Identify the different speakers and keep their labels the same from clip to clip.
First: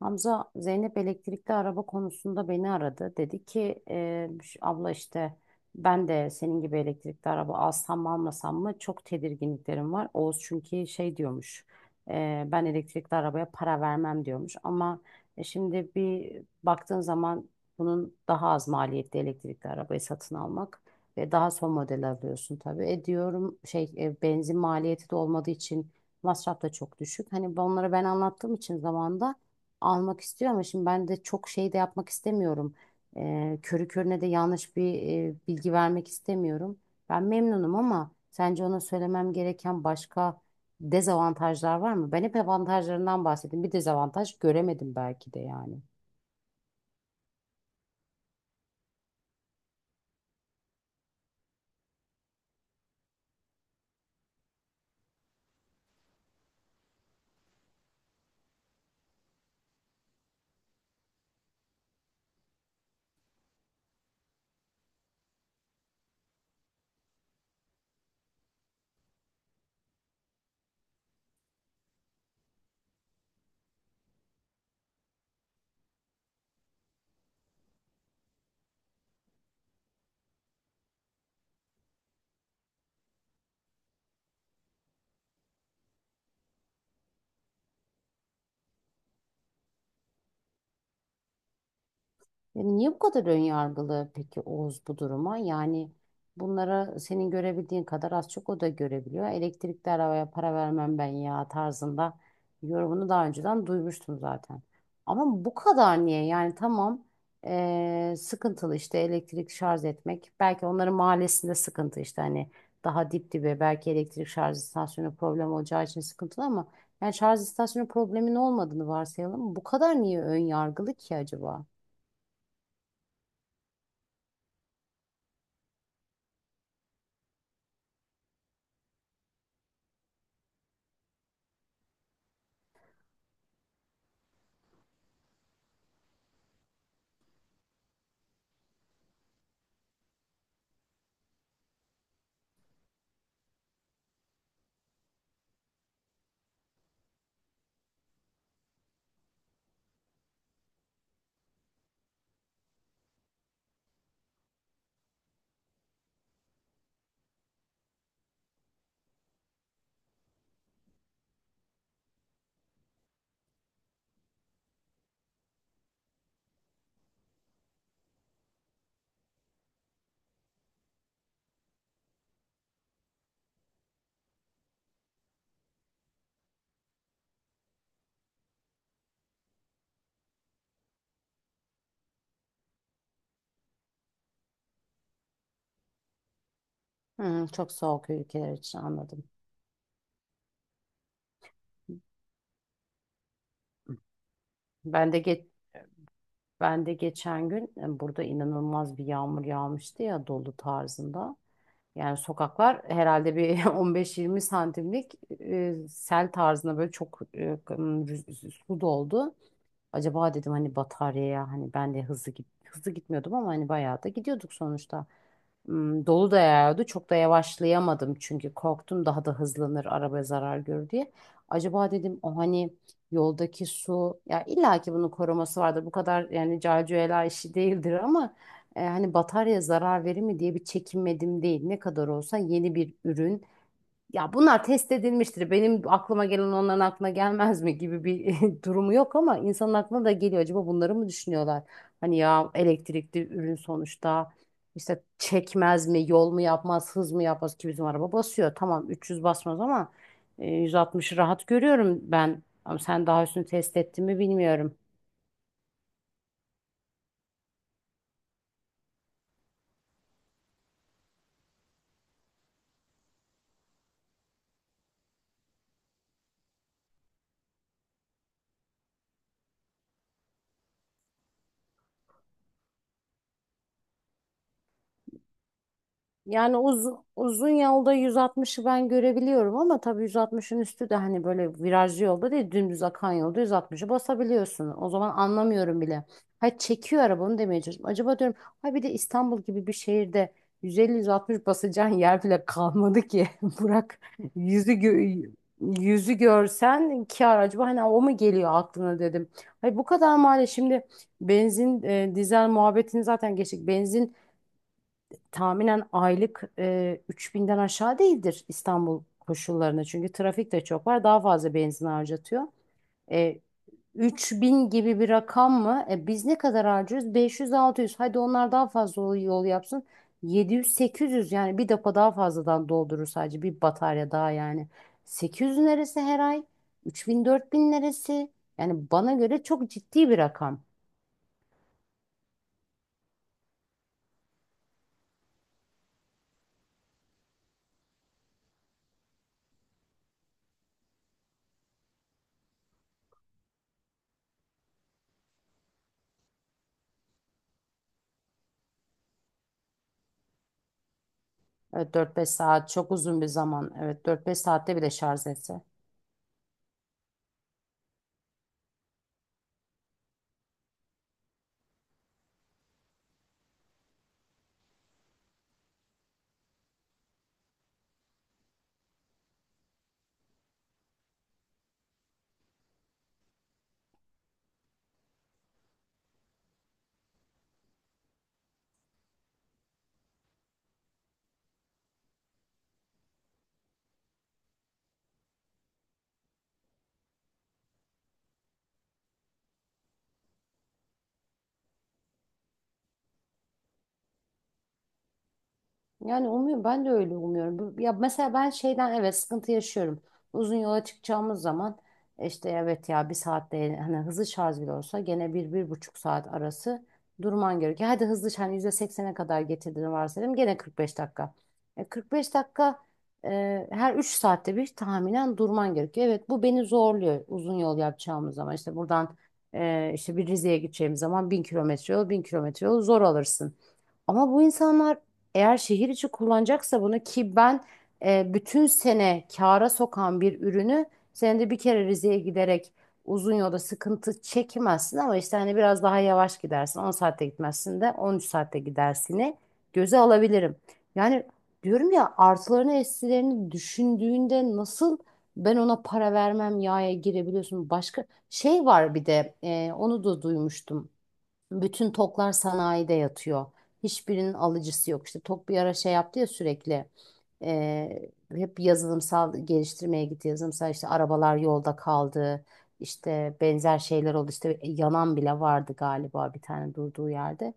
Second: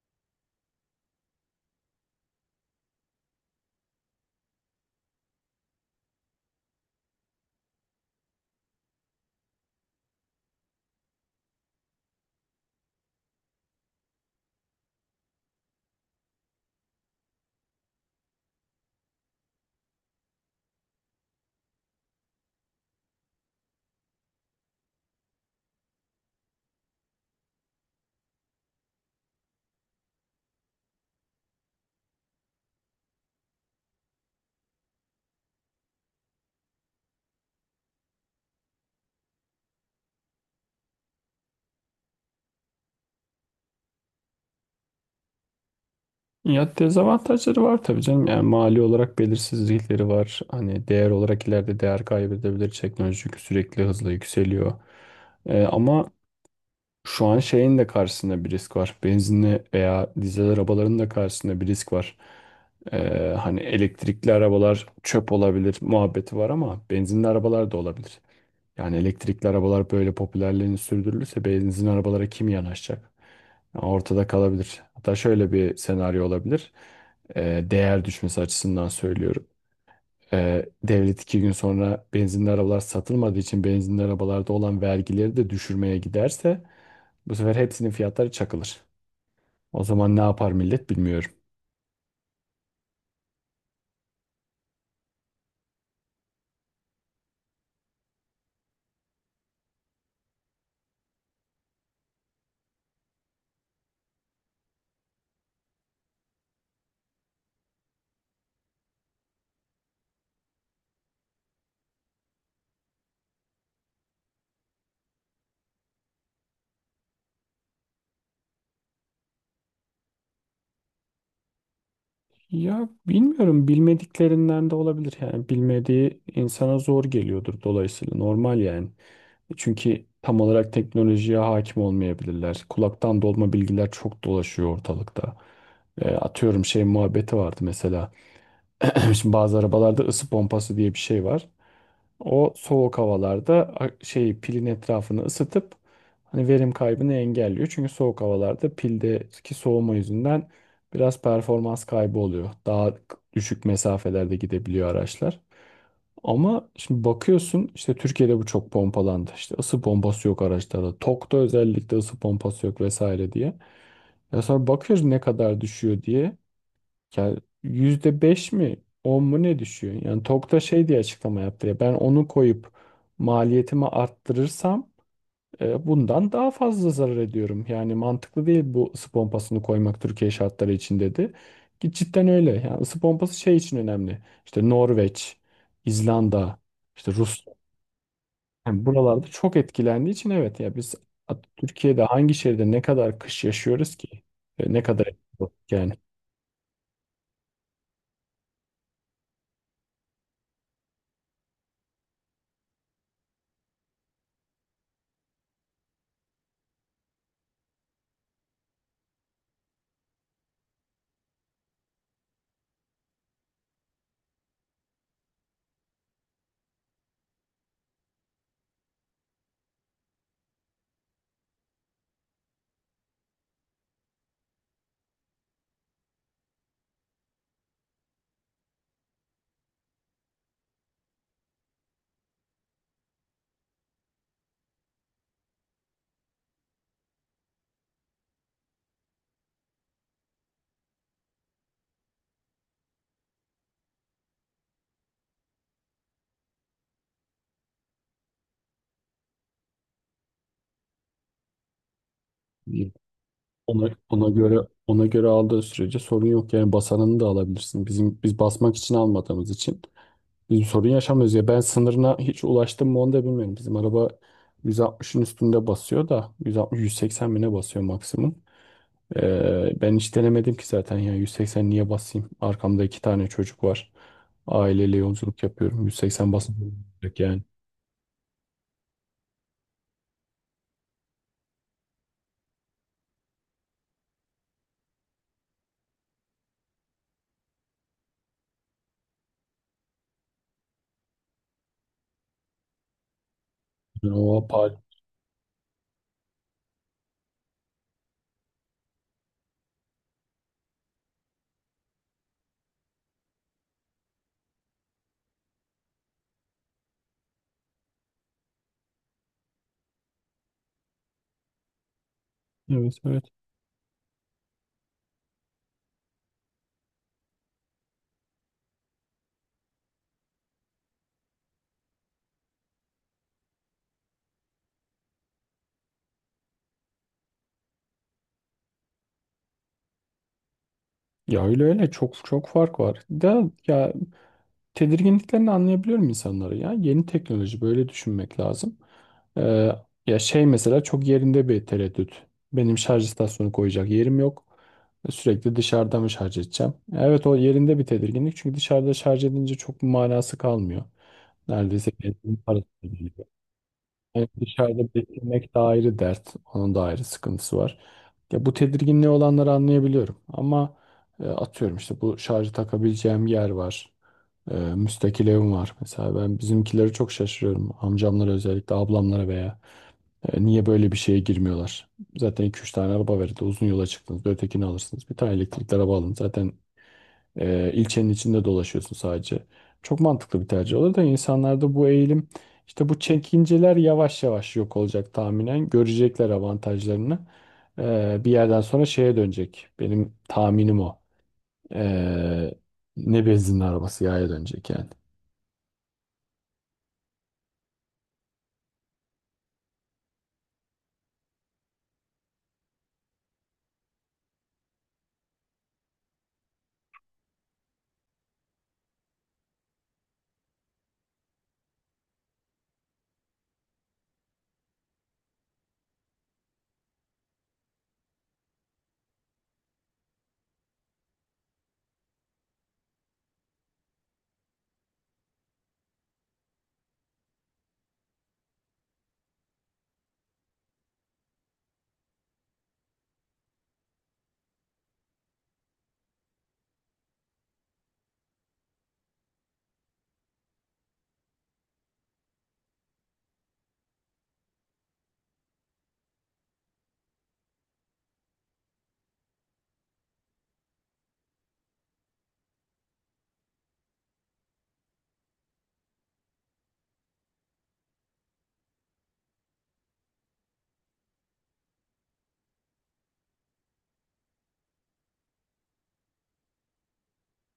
Speaker 1: Hamza Zeynep elektrikli araba konusunda beni aradı. Dedi ki abla işte ben de senin gibi elektrikli araba alsam mı almasam mı çok tedirginliklerim var. Oğuz çünkü şey diyormuş ben elektrikli arabaya para vermem diyormuş. Ama şimdi bir baktığın zaman bunun daha az maliyetli elektrikli arabayı satın almak ve daha son model alıyorsun tabii. Diyorum şey benzin maliyeti de olmadığı için masraf da çok düşük. Hani onlara ben anlattığım için zamanda almak istiyor ama şimdi ben de çok şey de yapmak istemiyorum. Körü körüne de yanlış bir bilgi vermek istemiyorum. Ben memnunum ama sence ona söylemem gereken başka dezavantajlar var mı? Ben hep avantajlarından bahsettim. Bir dezavantaj göremedim belki de yani.
Speaker 2: Ya dezavantajları var tabii canım. Yani mali olarak belirsizlikleri var. Hani değer olarak ileride değer kaybedebilir teknoloji çünkü sürekli hızla yükseliyor. Ama şu an şeyin de karşısında bir risk var. Benzinli veya dizel arabaların da karşısında bir risk var. Hani elektrikli arabalar çöp olabilir muhabbeti var ama benzinli arabalar da olabilir. Yani elektrikli arabalar böyle popülerliğini sürdürülürse benzin arabalara kim yanaşacak? Yani ortada kalabilir. Hatta şöyle bir senaryo olabilir. Değer düşmesi açısından söylüyorum. Devlet iki gün sonra benzinli arabalar satılmadığı için benzinli arabalarda olan vergileri de düşürmeye giderse bu sefer hepsinin fiyatları çakılır. O zaman ne yapar millet bilmiyorum.
Speaker 1: Yani niye bu kadar ön yargılı peki Oğuz bu duruma? Yani bunlara senin görebildiğin kadar az çok o da görebiliyor. Elektrikli arabaya para vermem ben ya tarzında yorumunu daha önceden duymuştum zaten. Ama bu kadar niye? Yani tamam, sıkıntılı işte elektrik şarj etmek. Belki onların mahallesinde sıkıntı işte hani daha dip dibe belki elektrik şarj istasyonu problem olacağı için sıkıntılı ama yani şarj istasyonu problemin olmadığını varsayalım. Bu kadar niye ön yargılı ki acaba?
Speaker 2: Ya bilmiyorum, bilmediklerinden de olabilir, yani bilmediği insana zor geliyordur, dolayısıyla normal yani. Çünkü tam olarak teknolojiye hakim olmayabilirler. Kulaktan dolma bilgiler çok dolaşıyor ortalıkta. Atıyorum şey muhabbeti vardı mesela. Şimdi bazı arabalarda ısı pompası diye bir şey var. O soğuk havalarda şey pilin etrafını ısıtıp hani verim kaybını engelliyor. Çünkü soğuk havalarda pildeki soğuma yüzünden biraz performans kaybı oluyor. Daha düşük mesafelerde gidebiliyor araçlar. Ama şimdi bakıyorsun işte Türkiye'de bu çok pompalandı. İşte ısı pompası yok araçlarda. Tok'ta özellikle ısı pompası yok vesaire diye. Ya sonra bakıyoruz ne kadar düşüyor diye. Ya %5 mi 10 mu ne düşüyor? Yani Tokta şey diye açıklama yaptı ya, ben onu koyup maliyetimi arttırırsam bundan daha fazla zarar ediyorum. Yani mantıklı değil bu ısı pompasını koymak Türkiye şartları için dedi. Ki cidden öyle. Yani ısı pompası şey için önemli. İşte Norveç, İzlanda, işte Rus,
Speaker 1: Çok soğuk ülkeler için
Speaker 2: yani
Speaker 1: anladım.
Speaker 2: buralarda çok etkilendiği için, evet ya biz Türkiye'de hangi şehirde ne kadar kış yaşıyoruz ki? Ne kadar
Speaker 1: Ben de geç
Speaker 2: yani.
Speaker 1: ben de geçen gün burada inanılmaz bir yağmur yağmıştı ya dolu tarzında. Yani sokaklar herhalde bir 15-20 santimlik sel tarzında böyle çok su doldu. Acaba dedim hani bataryaya hani ben de hızlı gitmiyordum ama hani bayağı da gidiyorduk sonuçta. Dolu da yağıyordu. Çok da yavaşlayamadım çünkü korktum daha da hızlanır arabaya zarar görür diye. Acaba dedim o hani yoldaki su ya illa ki bunun koruması vardır. Bu kadar yani calcuela işi değildir ama hani bataryaya zarar verir mi diye bir çekinmedim değil. Ne kadar olsa yeni bir ürün ya bunlar test edilmiştir. Benim aklıma gelen onların aklına gelmez mi gibi bir durumu yok ama insanın aklına da geliyor. Acaba bunları mı düşünüyorlar? Hani ya elektrikli ürün sonuçta işte çekmez mi, yol mu yapmaz, hız mı yapmaz ki bizim araba basıyor. Tamam 300 basmaz ama 160'ı rahat görüyorum ben. Ama sen daha üstünü test
Speaker 2: Ona,
Speaker 1: ettin mi
Speaker 2: ona göre
Speaker 1: bilmiyorum.
Speaker 2: ona göre aldığı sürece sorun yok, yani basanını da alabilirsin. Bizim basmak için almadığımız için biz sorun yaşamıyoruz ya. Ben sınırına hiç ulaştım mı onu da bilmiyorum. Bizim araba 160'ın üstünde basıyor da 160 180 bine basıyor maksimum. Ben hiç denemedim ki zaten, ya 180 niye basayım? Arkamda iki tane çocuk var. Aileyle yolculuk yapıyorum. 180
Speaker 1: Yani
Speaker 2: basmıyorum
Speaker 1: uzun,
Speaker 2: yani.
Speaker 1: uzun yolda 160'ı ben görebiliyorum ama tabii 160'ın üstü de hani böyle virajlı yolda değil dümdüz akan yolda 160'ı basabiliyorsun. O zaman anlamıyorum bile. Ha çekiyor araba onu demeye çalışıyorum. Acaba diyorum ha bir de İstanbul gibi bir şehirde 150-160 basacağın yer bile kalmadı ki. Bırak
Speaker 2: Yani o
Speaker 1: yüzü
Speaker 2: apar.
Speaker 1: gö- yüzü görsen kar acaba hani o mu geliyor aklına dedim. Hayır bu kadar mali şimdi benzin dizel muhabbetini zaten geçtik. Benzin tahminen aylık 3000'den aşağı değildir İstanbul koşullarında. Çünkü trafik de çok var. Daha fazla benzin harcatıyor.
Speaker 2: Evet, evet.
Speaker 1: E, 3000 gibi bir rakam mı? Biz ne kadar harcıyoruz? 500-600. Hadi onlar daha fazla yol yol yapsın. 700-800 yani bir depo daha fazladan doldurur sadece bir batarya daha yani. 800 neresi her ay? 3000-4000 neresi? Yani bana göre çok ciddi bir rakam.
Speaker 2: Ya öyle, öyle çok çok fark var. Da ya tedirginliklerini anlayabiliyorum insanları ya. Yeni teknoloji, böyle düşünmek lazım. Ee, Ya şey mesela, çok yerinde bir tereddüt. Benim şarj istasyonu koyacak yerim yok. Sürekli dışarıda mı şarj edeceğim? Evet, o yerinde bir tedirginlik. Çünkü dışarıda şarj edince çok bir manası kalmıyor. Neredeyse
Speaker 1: Evet 4-5
Speaker 2: benzin parası
Speaker 1: saat çok
Speaker 2: geliyor.
Speaker 1: uzun bir zaman. Evet
Speaker 2: Yani
Speaker 1: 4-5 saatte
Speaker 2: dışarıda
Speaker 1: bile şarj
Speaker 2: beklemek de
Speaker 1: etse.
Speaker 2: ayrı dert. Onun da ayrı sıkıntısı var. Ya bu tedirginliği olanları anlayabiliyorum. Ama atıyorum işte bu şarjı takabileceğim yer var. Müstakil evim var. Mesela ben bizimkileri çok şaşırıyorum. Amcamlara, özellikle ablamlara veya niye böyle bir şeye girmiyorlar? Zaten iki üç tane araba verildi. Uzun yola çıktınız. Ötekini alırsınız. Bir tane elektrikli araba alın. Zaten ilçenin içinde dolaşıyorsun sadece. Çok mantıklı bir tercih olur da insanlarda bu eğilim, işte bu çekinceler yavaş yavaş yok olacak tahminen. Görecekler avantajlarını. Bir yerden sonra şeye dönecek. Benim tahminim o. Ee, Ne benzin arabası yaya dönecek yani.
Speaker 1: Yani umuyorum ben de öyle umuyorum. Ya mesela ben şeyden evet sıkıntı yaşıyorum. Uzun yola çıkacağımız zaman işte evet ya 1 saatte hani hızlı şarj bile olsa gene bir bir buçuk saat arası durman gerekiyor. Hadi hızlı şarj hani %80'e kadar getirdiğini varsayalım gene 45 dakika. 45 dakika her 3 saatte bir tahminen durman gerekiyor. Evet bu beni zorluyor uzun yol yapacağımız zaman. İşte buradan işte bir Rize'ye gideceğim zaman 1000 kilometre yol 1000 kilometre yol zor alırsın. Ama bu insanlar eğer şehir içi kullanacaksa bunu ki ben bütün sene kâra sokan bir ürünü senede bir kere Rize'ye giderek uzun yolda sıkıntı çekmezsin ama işte hani biraz daha yavaş gidersin. 10 saatte gitmezsin de 13 saatte gidersini göze alabilirim. Yani diyorum ya artılarını eksilerini düşündüğünde nasıl ben ona para vermem yaya girebiliyorsun. Başka şey var bir de onu da duymuştum. Bütün toklar sanayide yatıyor. Hiçbirinin alıcısı yok. İşte Tok bir ara şey yaptı ya sürekli. Hep yazılımsal geliştirmeye gitti. Yazılımsal işte arabalar yolda kaldı. İşte benzer şeyler oldu. İşte yanan bile vardı galiba bir tane durduğu yerde.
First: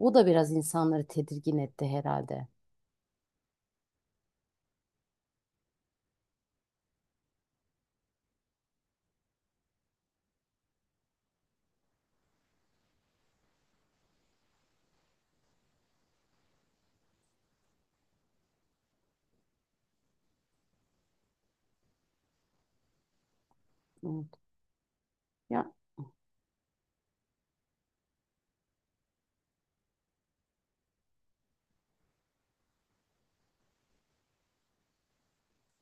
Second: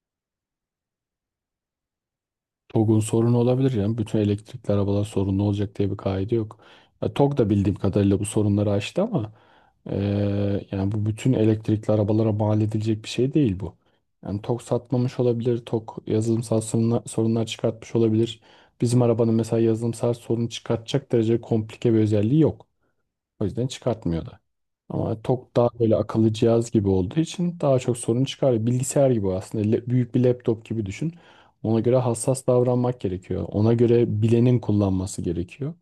Speaker 1: O da biraz insanları tedirgin etti herhalde.
Speaker 2: TOGG'un sorunu olabilir yani. Bütün elektrikli arabalar sorunlu olacak diye bir kaide yok. Ya, TOGG da bildiğim kadarıyla bu sorunları aştı ama yani bu bütün elektrikli arabalara mal edilecek bir şey değil bu. Yani TOGG satmamış olabilir, TOGG yazılımsal sorunlar çıkartmış olabilir. Bizim arabanın mesela yazılımsal sorun çıkartacak derece komplike bir özelliği yok. O yüzden çıkartmıyordu.
Speaker 1: Evet.
Speaker 2: Ama TOG daha
Speaker 1: Ya,
Speaker 2: böyle akıllı cihaz gibi olduğu için daha çok sorun çıkarıyor. Bilgisayar gibi aslında. Büyük bir laptop gibi düşün. Ona göre hassas davranmak gerekiyor. Ona göre bilenin kullanması gerekiyor.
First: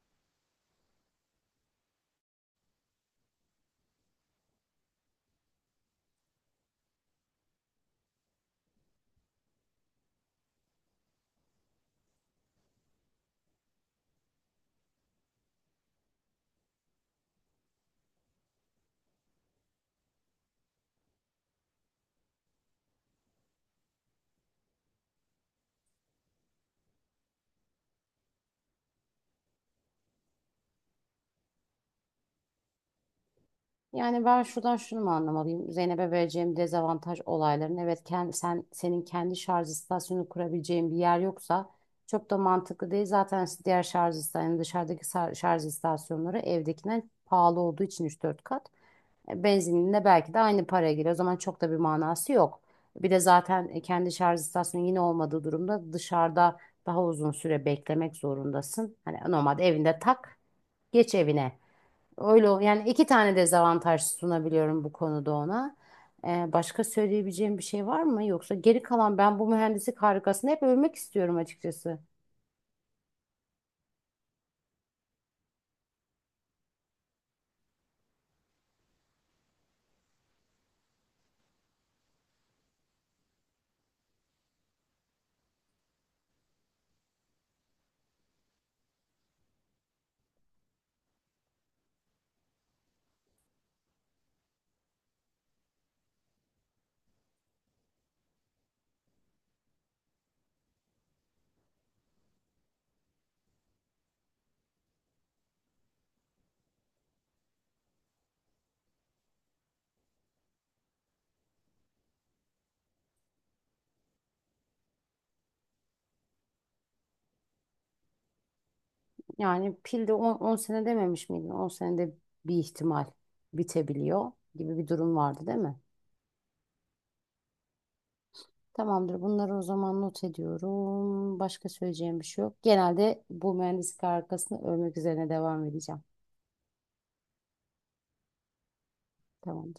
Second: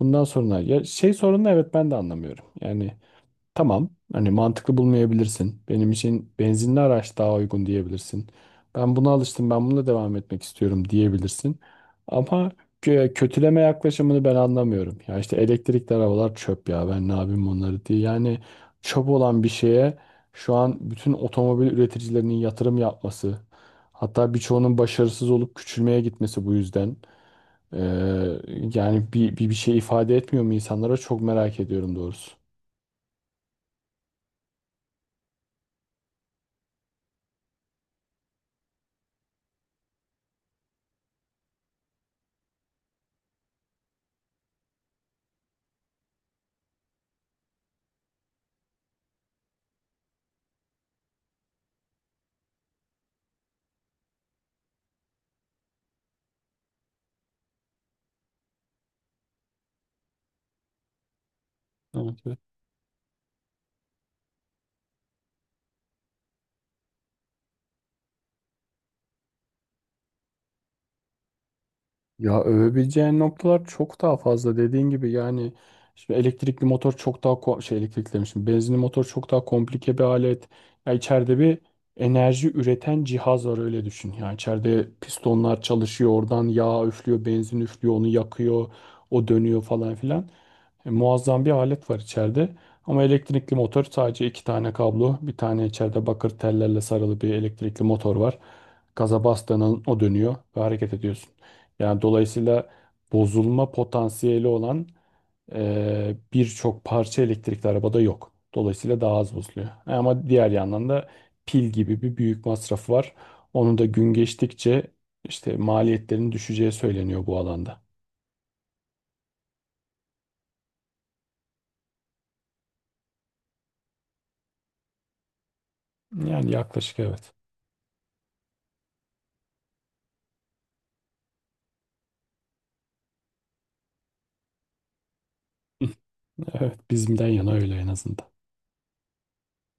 Speaker 2: Bundan sonra ya şey sorunu, evet ben de anlamıyorum. Yani tamam, hani mantıklı bulmayabilirsin. Benim için benzinli araç daha uygun diyebilirsin. Ben buna alıştım, ben bununla devam etmek istiyorum diyebilirsin. Ama kötüleme yaklaşımını ben anlamıyorum. Ya işte elektrikli arabalar çöp, ya ben ne yapayım onları diye. Yani çöp olan bir şeye şu an bütün otomobil üreticilerinin yatırım yapması, hatta birçoğunun başarısız olup küçülmeye gitmesi bu yüzden. Ee, Yani bir şey ifade etmiyor mu insanlara, çok merak ediyorum doğrusu.
Speaker 1: yani ben şuradan şunu mu anlamalıyım? Zeynep'e vereceğim dezavantaj olayların. Evet, senin kendi şarj istasyonu kurabileceğin bir yer yoksa çok da mantıklı değil. Zaten diğer şarj istasyonu dışarıdaki şarj istasyonları evdekinden pahalı olduğu için üç dört kat. Benzininde belki de aynı paraya geliyor. O zaman çok da bir manası yok. Bir de zaten kendi şarj istasyonu yine olmadığı durumda dışarıda daha uzun süre beklemek zorundasın. Hani normalde evinde tak, geç evine.
Speaker 2: Evet.
Speaker 1: Öyle yani iki tane dezavantaj sunabiliyorum bu konuda ona. Başka söyleyebileceğim bir şey var mı? Yoksa geri kalan ben bu mühendislik harikasını hep övmek istiyorum açıkçası.
Speaker 2: Ya övebileceğin noktalar çok daha fazla dediğin gibi, yani şimdi elektrikli motor çok daha ko- şey elektrikli demişim benzinli motor çok daha komplike bir alet. Ya içeride bir enerji üreten cihaz var, öyle düşün. Yani içeride pistonlar çalışıyor, oradan yağ üflüyor, benzin üflüyor, onu yakıyor, o dönüyor falan filan. Muazzam bir alet var içeride. Ama elektrikli motor sadece iki tane kablo, bir tane içeride bakır tellerle sarılı bir elektrikli motor var. Gaza bastığının o dönüyor ve hareket ediyorsun. Yani dolayısıyla bozulma potansiyeli olan birçok parça elektrikli arabada yok. Dolayısıyla daha az bozuluyor. Ama diğer yandan da pil gibi bir büyük masrafı var. Onun da gün geçtikçe işte maliyetlerin düşeceği söyleniyor bu alanda.
Speaker 1: Yani pil de 10 sene dememiş miydin? 10 senede bir ihtimal bitebiliyor gibi bir durum vardı değil mi?
Speaker 2: Yani yaklaşık, evet.
Speaker 1: Tamamdır. Bunları o zaman not ediyorum. Başka söyleyeceğim bir şey yok. Genelde bu mühendislik harikasını övmek üzerine devam edeceğim.
Speaker 2: Evet, bizimden yana öyle en azından.
Speaker 1: Tamam.